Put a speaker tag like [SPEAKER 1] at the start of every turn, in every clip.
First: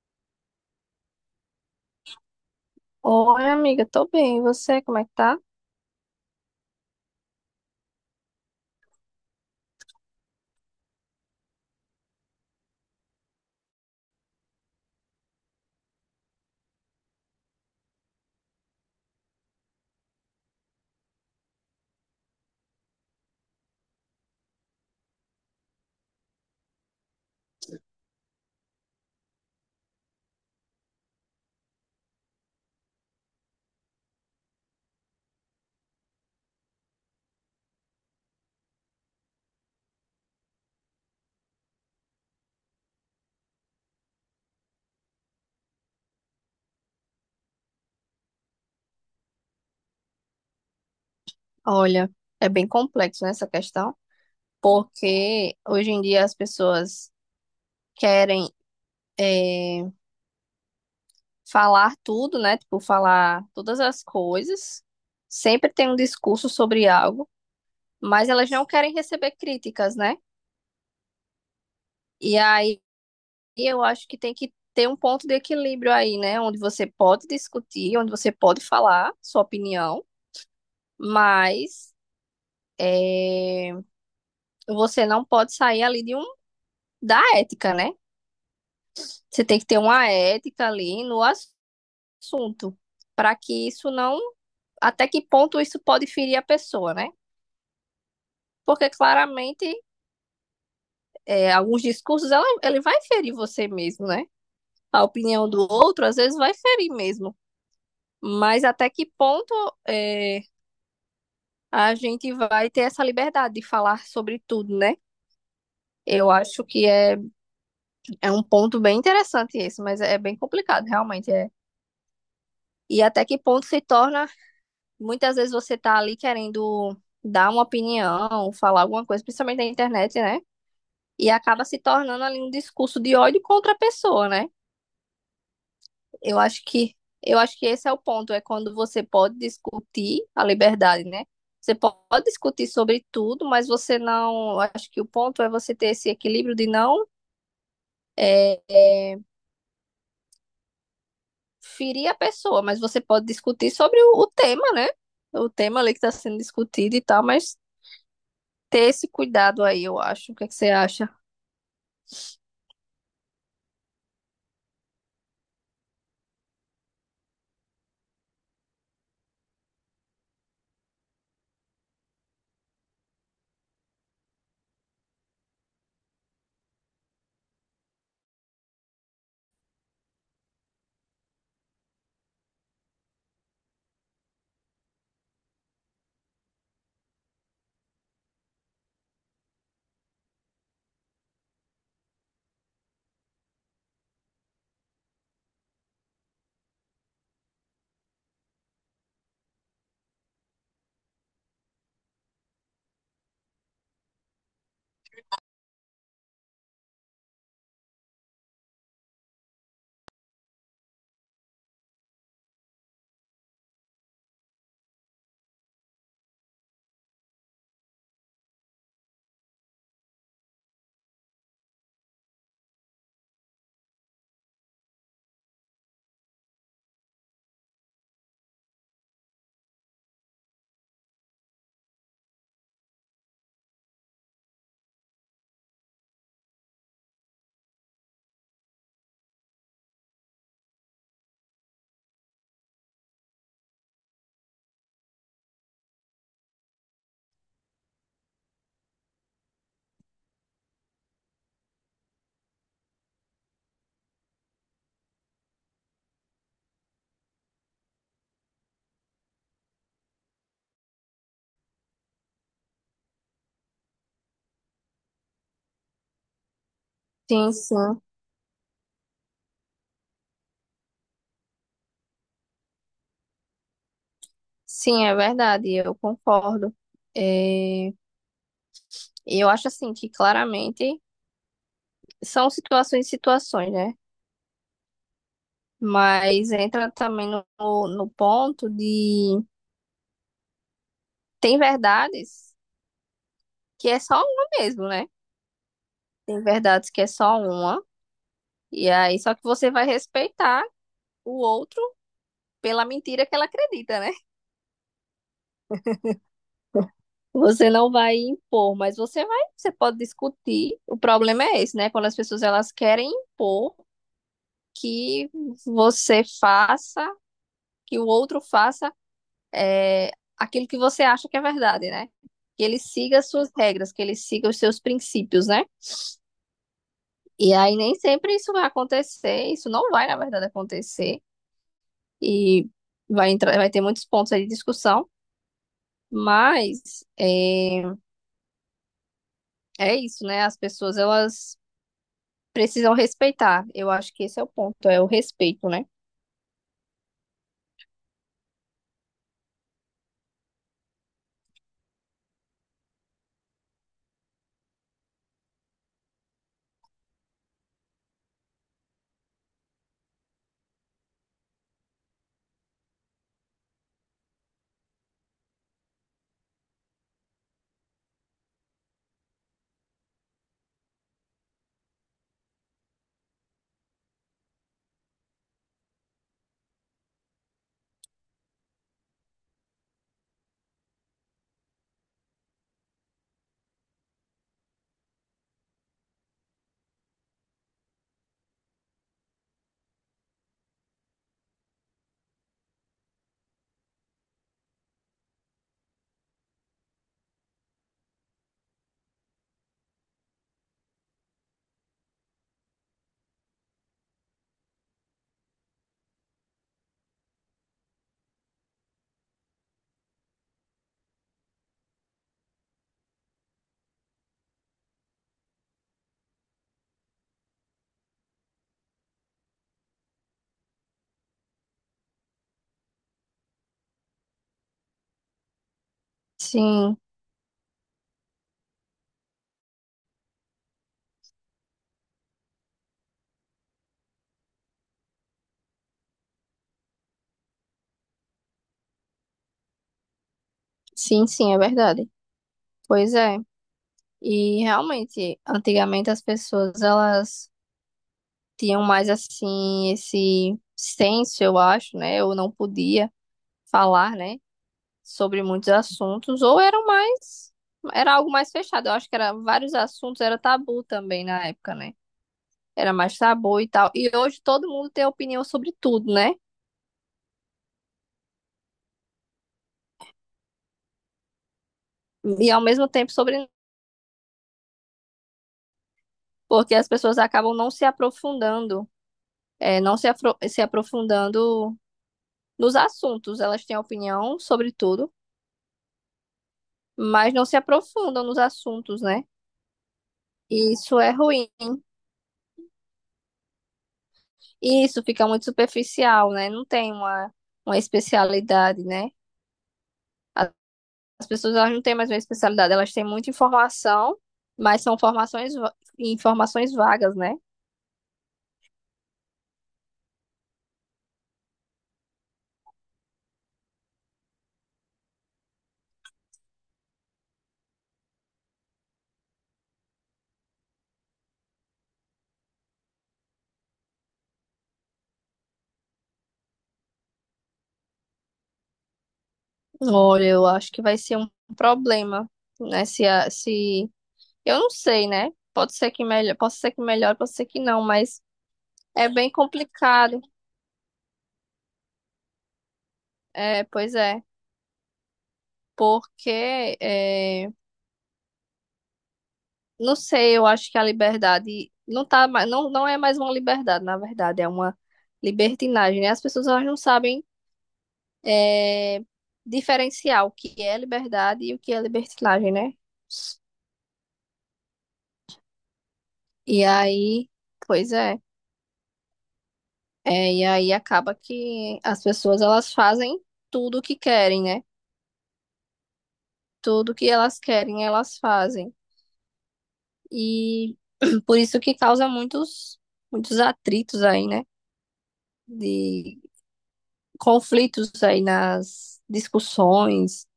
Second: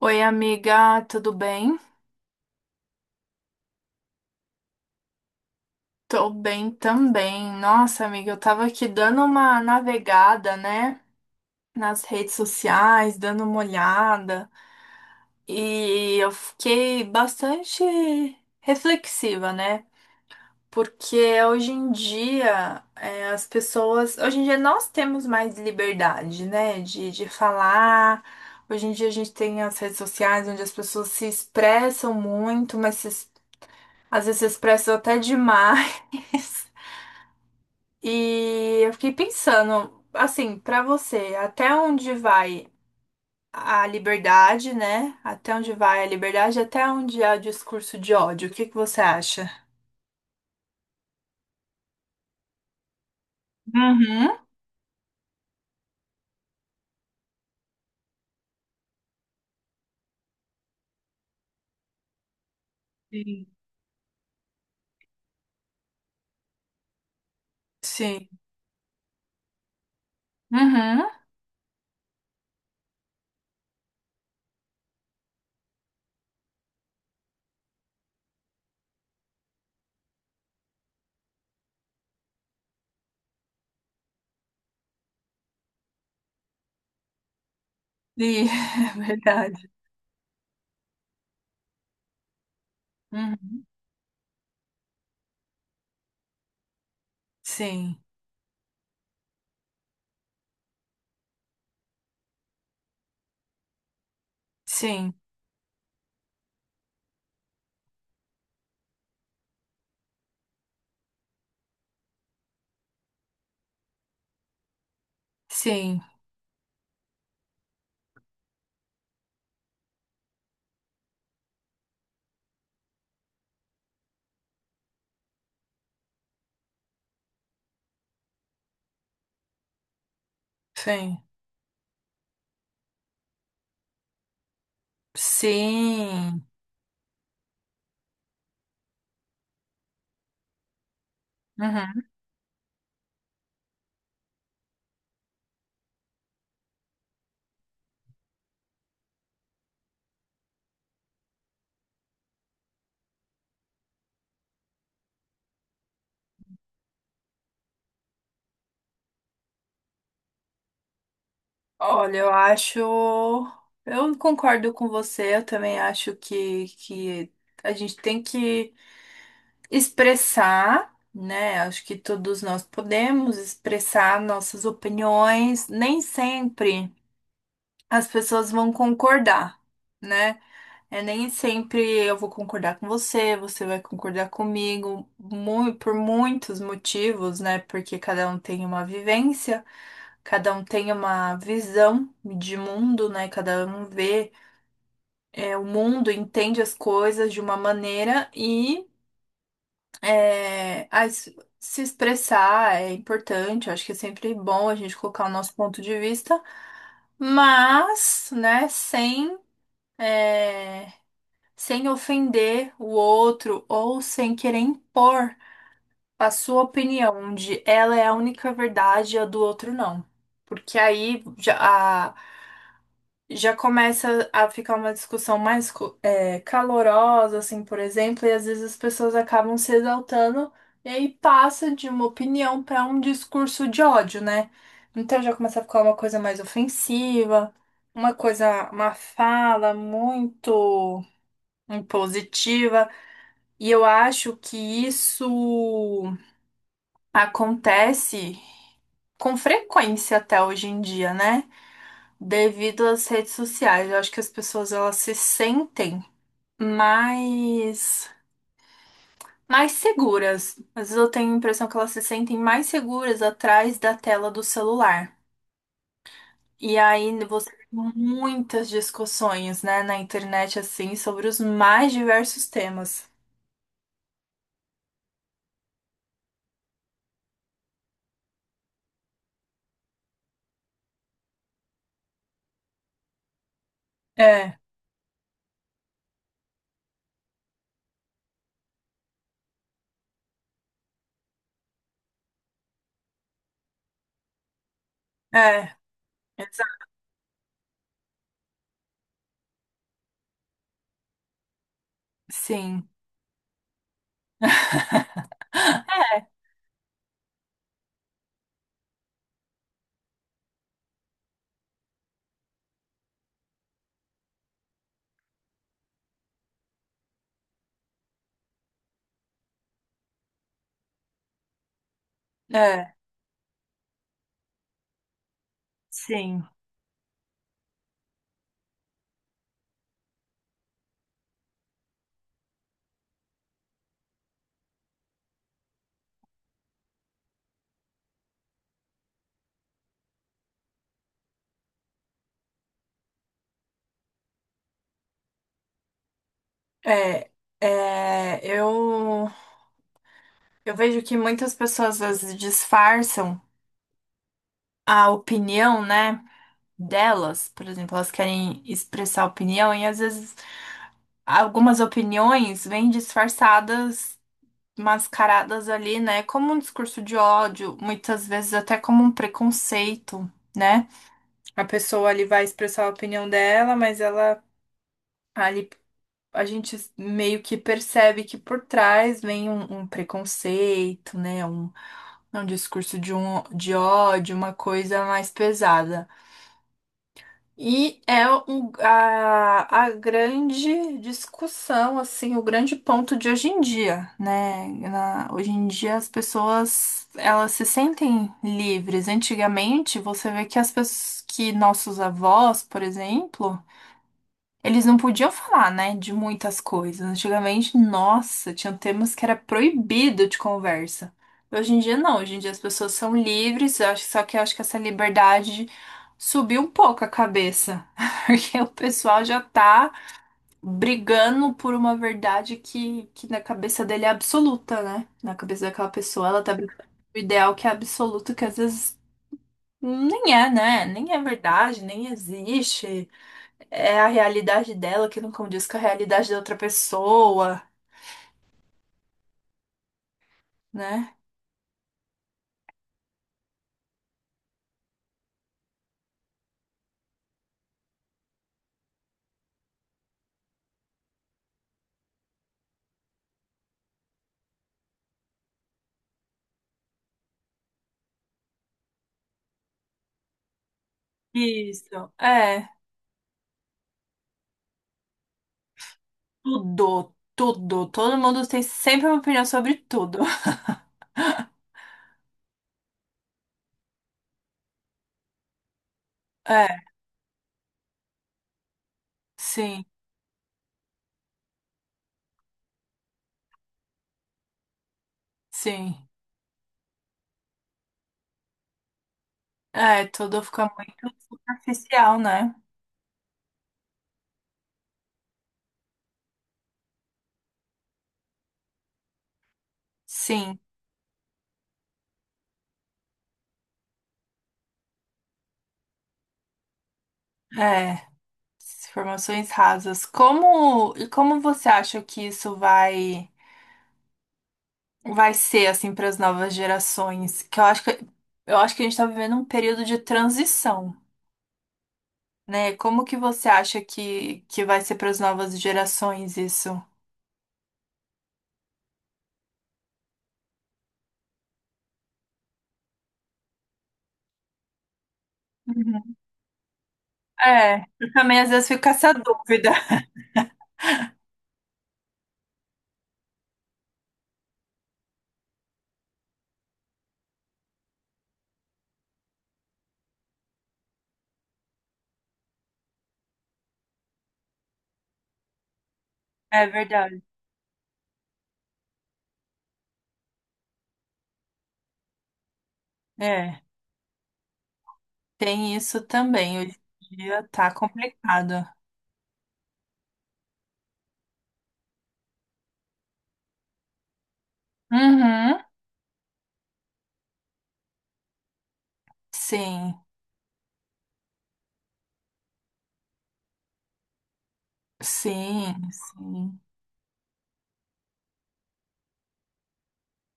[SPEAKER 1] Oi, amiga, tudo bem?
[SPEAKER 2] Oi, amiga, tô bem. E você, como é que tá?
[SPEAKER 1] Tô bem também. Nossa, amiga, eu tava aqui dando uma navegada, né, nas redes sociais, dando uma olhada, e eu fiquei bastante reflexiva, né? Porque hoje em dia, as pessoas. Hoje em dia nós temos mais liberdade, né, de falar. Hoje em dia a gente tem as redes sociais onde as pessoas se expressam muito, mas se às vezes expressam até demais. E eu fiquei pensando, assim, pra você, até onde vai a liberdade, né? Até onde vai a liberdade, até onde há discurso de ódio? O que que você acha?
[SPEAKER 2] Olha, é bem complexo, né, essa questão,
[SPEAKER 1] Uhum.
[SPEAKER 2] porque hoje em dia as pessoas querem eh, falar tudo, né? Tipo, falar
[SPEAKER 1] Sim.
[SPEAKER 2] todas as coisas. Sempre tem um discurso sobre algo,
[SPEAKER 1] Sim.
[SPEAKER 2] mas elas não querem receber críticas, né?
[SPEAKER 1] Uhum.
[SPEAKER 2] E aí eu acho que tem que ter um ponto de equilíbrio aí, né? Onde você pode discutir, onde você pode falar sua opinião, mas eh, você não pode sair ali de um da ética, né?
[SPEAKER 1] E é
[SPEAKER 2] Você tem que
[SPEAKER 1] verdade.
[SPEAKER 2] ter uma ética ali no assunto, para
[SPEAKER 1] Uhum.
[SPEAKER 2] que isso não. Até que ponto isso pode ferir a pessoa, né?
[SPEAKER 1] Sim.
[SPEAKER 2] Porque claramente é, alguns discursos ela, ele vai ferir você mesmo, né? A
[SPEAKER 1] Sim.
[SPEAKER 2] opinião do outro às vezes vai ferir mesmo. Mas até que ponto é, a gente vai ter essa liberdade de falar sobre tudo, né?
[SPEAKER 1] Sim.
[SPEAKER 2] Eu acho que é, é um ponto bem interessante esse, mas é bem complicado, realmente. É. E até que ponto se torna muitas vezes você tá ali querendo dar uma opinião, falar alguma coisa, principalmente na internet, né?
[SPEAKER 1] Sim.
[SPEAKER 2] E acaba se tornando ali um discurso de ódio contra a pessoa, né? Eu
[SPEAKER 1] Sim.
[SPEAKER 2] acho que eu acho que esse é o ponto, é quando você pode discutir a liberdade, né?
[SPEAKER 1] Uhum.
[SPEAKER 2] Pode discutir sobre tudo, mas você não. eu Acho que o ponto é você ter esse equilíbrio de não é, é, ferir a pessoa, mas você pode discutir sobre o tema, né? O tema ali que está sendo discutido e tal, mas ter esse cuidado aí, eu acho. O que é que você acha?
[SPEAKER 1] Olha, eu acho. Eu concordo com você, eu também acho que a gente tem que expressar, né? Acho que todos nós podemos expressar nossas opiniões, nem sempre as pessoas vão concordar, né? É, nem sempre eu vou concordar com você, você vai concordar comigo, por muitos motivos, né? Porque cada um tem uma vivência, cada um tem uma visão de mundo, né? Cada um vê, o mundo, entende as coisas de uma maneira e é, as- se expressar é importante. Eu acho que é sempre bom a gente colocar o nosso ponto de vista, mas, né, é, sem ofender o outro ou sem querer impor a sua opinião, de ela é a única verdade e a do outro não. Porque aí a- já começa a ficar uma discussão mais calorosa, assim, por exemplo, e às vezes as pessoas acabam se exaltando e aí passa de uma opinião para um discurso de ódio, né? Então já começa a ficar uma coisa mais ofensiva, uma coisa, uma fala muito impositiva. E eu acho que isso acontece com frequência até hoje em dia, né? Devido às redes sociais. Eu acho que as pessoas elas se sentem mais mais seguras. Às vezes eu tenho a impressão que elas se sentem mais seguras atrás da tela do celular. E aí você
[SPEAKER 2] Sim,
[SPEAKER 1] tem
[SPEAKER 2] sim.
[SPEAKER 1] muitas discussões, né, na internet assim sobre os mais diversos temas.
[SPEAKER 2] Sim, é verdade, eu concordo. É, eu acho assim que claramente são situações e situações, né?
[SPEAKER 1] É,
[SPEAKER 2] Mas entra também no ponto de tem verdades que é só uma mesmo, né?
[SPEAKER 1] é,
[SPEAKER 2] Tem
[SPEAKER 1] exa-
[SPEAKER 2] verdades que é só uma, e aí só que você vai respeitar o outro pela
[SPEAKER 1] sim,
[SPEAKER 2] mentira que ela acredita, né? Você não vai impor, mas você vai, você pode discutir. O problema é esse, né? Quando as pessoas elas querem impor que você faça, que o outro faça é, aquilo que você acha que é verdade, né? Que ele
[SPEAKER 1] é,
[SPEAKER 2] siga as suas regras, que ele siga os seus princípios, né?
[SPEAKER 1] sim.
[SPEAKER 2] E aí nem sempre isso vai acontecer, isso não vai, na verdade, acontecer. E vai entrar, vai ter muitos pontos aí de discussão, mas é, é isso, né? As pessoas, elas precisam respeitar. Eu acho que esse é o ponto, é o respeito, né?
[SPEAKER 1] É, é, eu vejo que muitas pessoas às vezes disfarçam a opinião, né, delas. Por exemplo, elas querem expressar opinião e às vezes algumas opiniões vêm disfarçadas, mascaradas ali, né, como um discurso de ódio, muitas vezes até como um preconceito, né? A pessoa ali vai expressar a opinião dela, mas ela ali a gente meio que percebe que por trás vem um preconceito, né? É um discurso de ódio, uma coisa mais pesada. E é a grande discussão, assim, o grande ponto de hoje em dia, né? Hoje em dia as pessoas, elas se sentem livres. Antigamente, você vê que as pessoas, que nossos avós, por exemplo, eles não podiam falar, né, de muitas coisas. Antigamente, nossa, tinha temas que era proibido de conversa. Hoje em dia não, hoje em dia as pessoas são livres, só que eu acho que essa liberdade subiu um pouco a cabeça, porque o pessoal já tá brigando por uma verdade que na cabeça dele é absoluta, né? Na cabeça daquela pessoa, ela tá brigando por
[SPEAKER 2] Sim,
[SPEAKER 1] um ideal que é absoluto, que às vezes nem é, né? Nem é verdade, nem existe é a realidade dela que não condiz com a realidade da outra pessoa, né?
[SPEAKER 2] sim, sim, é verdade. Pois é. E realmente, antigamente as pessoas elas tinham mais assim esse senso, eu acho, né? Ou não podia falar, né, sobre muitos assuntos, ou eram mais era algo mais fechado. Eu acho que era vários assuntos era tabu também na época, né?
[SPEAKER 1] Isso, é.
[SPEAKER 2] Era mais tabu e tal. E hoje todo mundo tem opinião sobre tudo, né?
[SPEAKER 1] Tudo, tudo. Todo mundo tem sempre uma opinião sobre tudo.
[SPEAKER 2] E ao mesmo tempo sobre porque
[SPEAKER 1] É,
[SPEAKER 2] as pessoas acabam não se aprofundando, é,
[SPEAKER 1] sim,
[SPEAKER 2] se aprofundando nos assuntos. Elas têm opinião sobre tudo,
[SPEAKER 1] sim.
[SPEAKER 2] mas não se aprofundam nos assuntos, né?
[SPEAKER 1] É, tudo fica
[SPEAKER 2] E isso
[SPEAKER 1] muito
[SPEAKER 2] é ruim.
[SPEAKER 1] superficial, né?
[SPEAKER 2] E isso fica muito superficial, né? Não tem uma especialidade, né? A-
[SPEAKER 1] Sim,
[SPEAKER 2] As pessoas elas não têm mais uma especialidade, elas têm muita informação, mas são informações vagas, né?
[SPEAKER 1] é. Informações rasas. Como, e como você acha que isso vai ser assim para as novas gerações? Que eu acho que a gente está vivendo um período de transição. Né? Como que você acha que vai ser para as novas gerações isso?
[SPEAKER 2] Olha, eu acho que vai ser um problema, né? Se, a- se Eu não sei, né?
[SPEAKER 1] Uhum.
[SPEAKER 2] Pode ser que melhor, pode ser que não,
[SPEAKER 1] É, eu
[SPEAKER 2] mas
[SPEAKER 1] também às vezes fico com
[SPEAKER 2] é
[SPEAKER 1] essa
[SPEAKER 2] bem
[SPEAKER 1] dúvida.
[SPEAKER 2] complicado. É, pois é, porque é, não sei, eu acho que a liberdade não tá, não é mais uma liberdade, na verdade, é uma libertinagem, né? As pessoas
[SPEAKER 1] É
[SPEAKER 2] elas não
[SPEAKER 1] verdade.
[SPEAKER 2] sabem é, diferenciar o que é liberdade e o que é libertinagem, né?
[SPEAKER 1] É, tem isso também.
[SPEAKER 2] E
[SPEAKER 1] Hoje em
[SPEAKER 2] aí,
[SPEAKER 1] dia tá
[SPEAKER 2] pois é,
[SPEAKER 1] complicado.
[SPEAKER 2] é, e aí acaba que as pessoas elas fazem tudo o que querem, né?
[SPEAKER 1] Uhum.
[SPEAKER 2] Tudo que elas querem, elas fazem.
[SPEAKER 1] Sim,
[SPEAKER 2] E por isso que causa muitos, muitos atritos aí, né?
[SPEAKER 1] sim,
[SPEAKER 2] De
[SPEAKER 1] sim.
[SPEAKER 2] conflitos aí nas discussões,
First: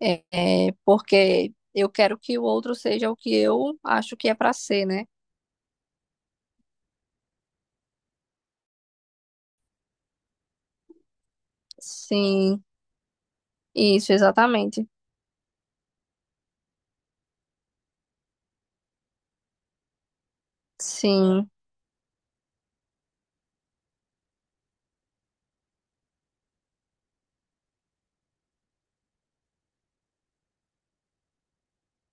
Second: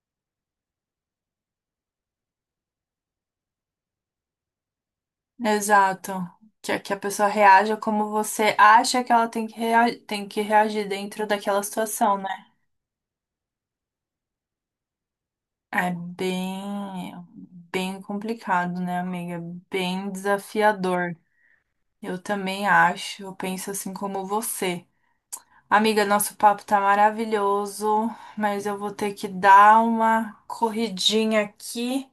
[SPEAKER 2] é, é, porque eu quero que o outro seja o que eu acho que é para ser, né?
[SPEAKER 1] Exato. Que a pessoa reaja como você acha que ela tem tem que reagir dentro daquela situação, né?
[SPEAKER 2] Sim, isso, exatamente.
[SPEAKER 1] É bem, bem complicado, né, amiga? Bem desafiador.
[SPEAKER 2] Sim.
[SPEAKER 1] Eu também acho, eu penso assim como você. Amiga, nosso papo tá maravilhoso, mas eu vou ter que dar uma corridinha aqui,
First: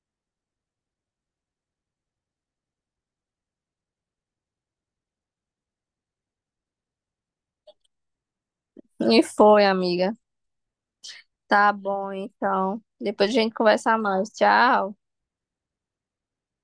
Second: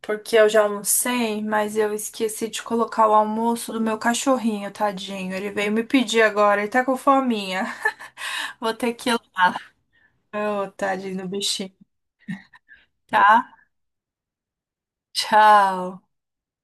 [SPEAKER 1] porque eu já almocei, mas eu esqueci de colocar o almoço do meu cachorrinho, tadinho. Ele veio me pedir agora, ele tá com fominha. Vou ter que ir
[SPEAKER 2] E
[SPEAKER 1] lá.
[SPEAKER 2] foi, amiga.
[SPEAKER 1] Ô, tadinho do
[SPEAKER 2] Tá
[SPEAKER 1] bichinho,
[SPEAKER 2] bom, então. Depois a
[SPEAKER 1] tá?
[SPEAKER 2] gente conversa mais. Tchau.
[SPEAKER 1] Tchau.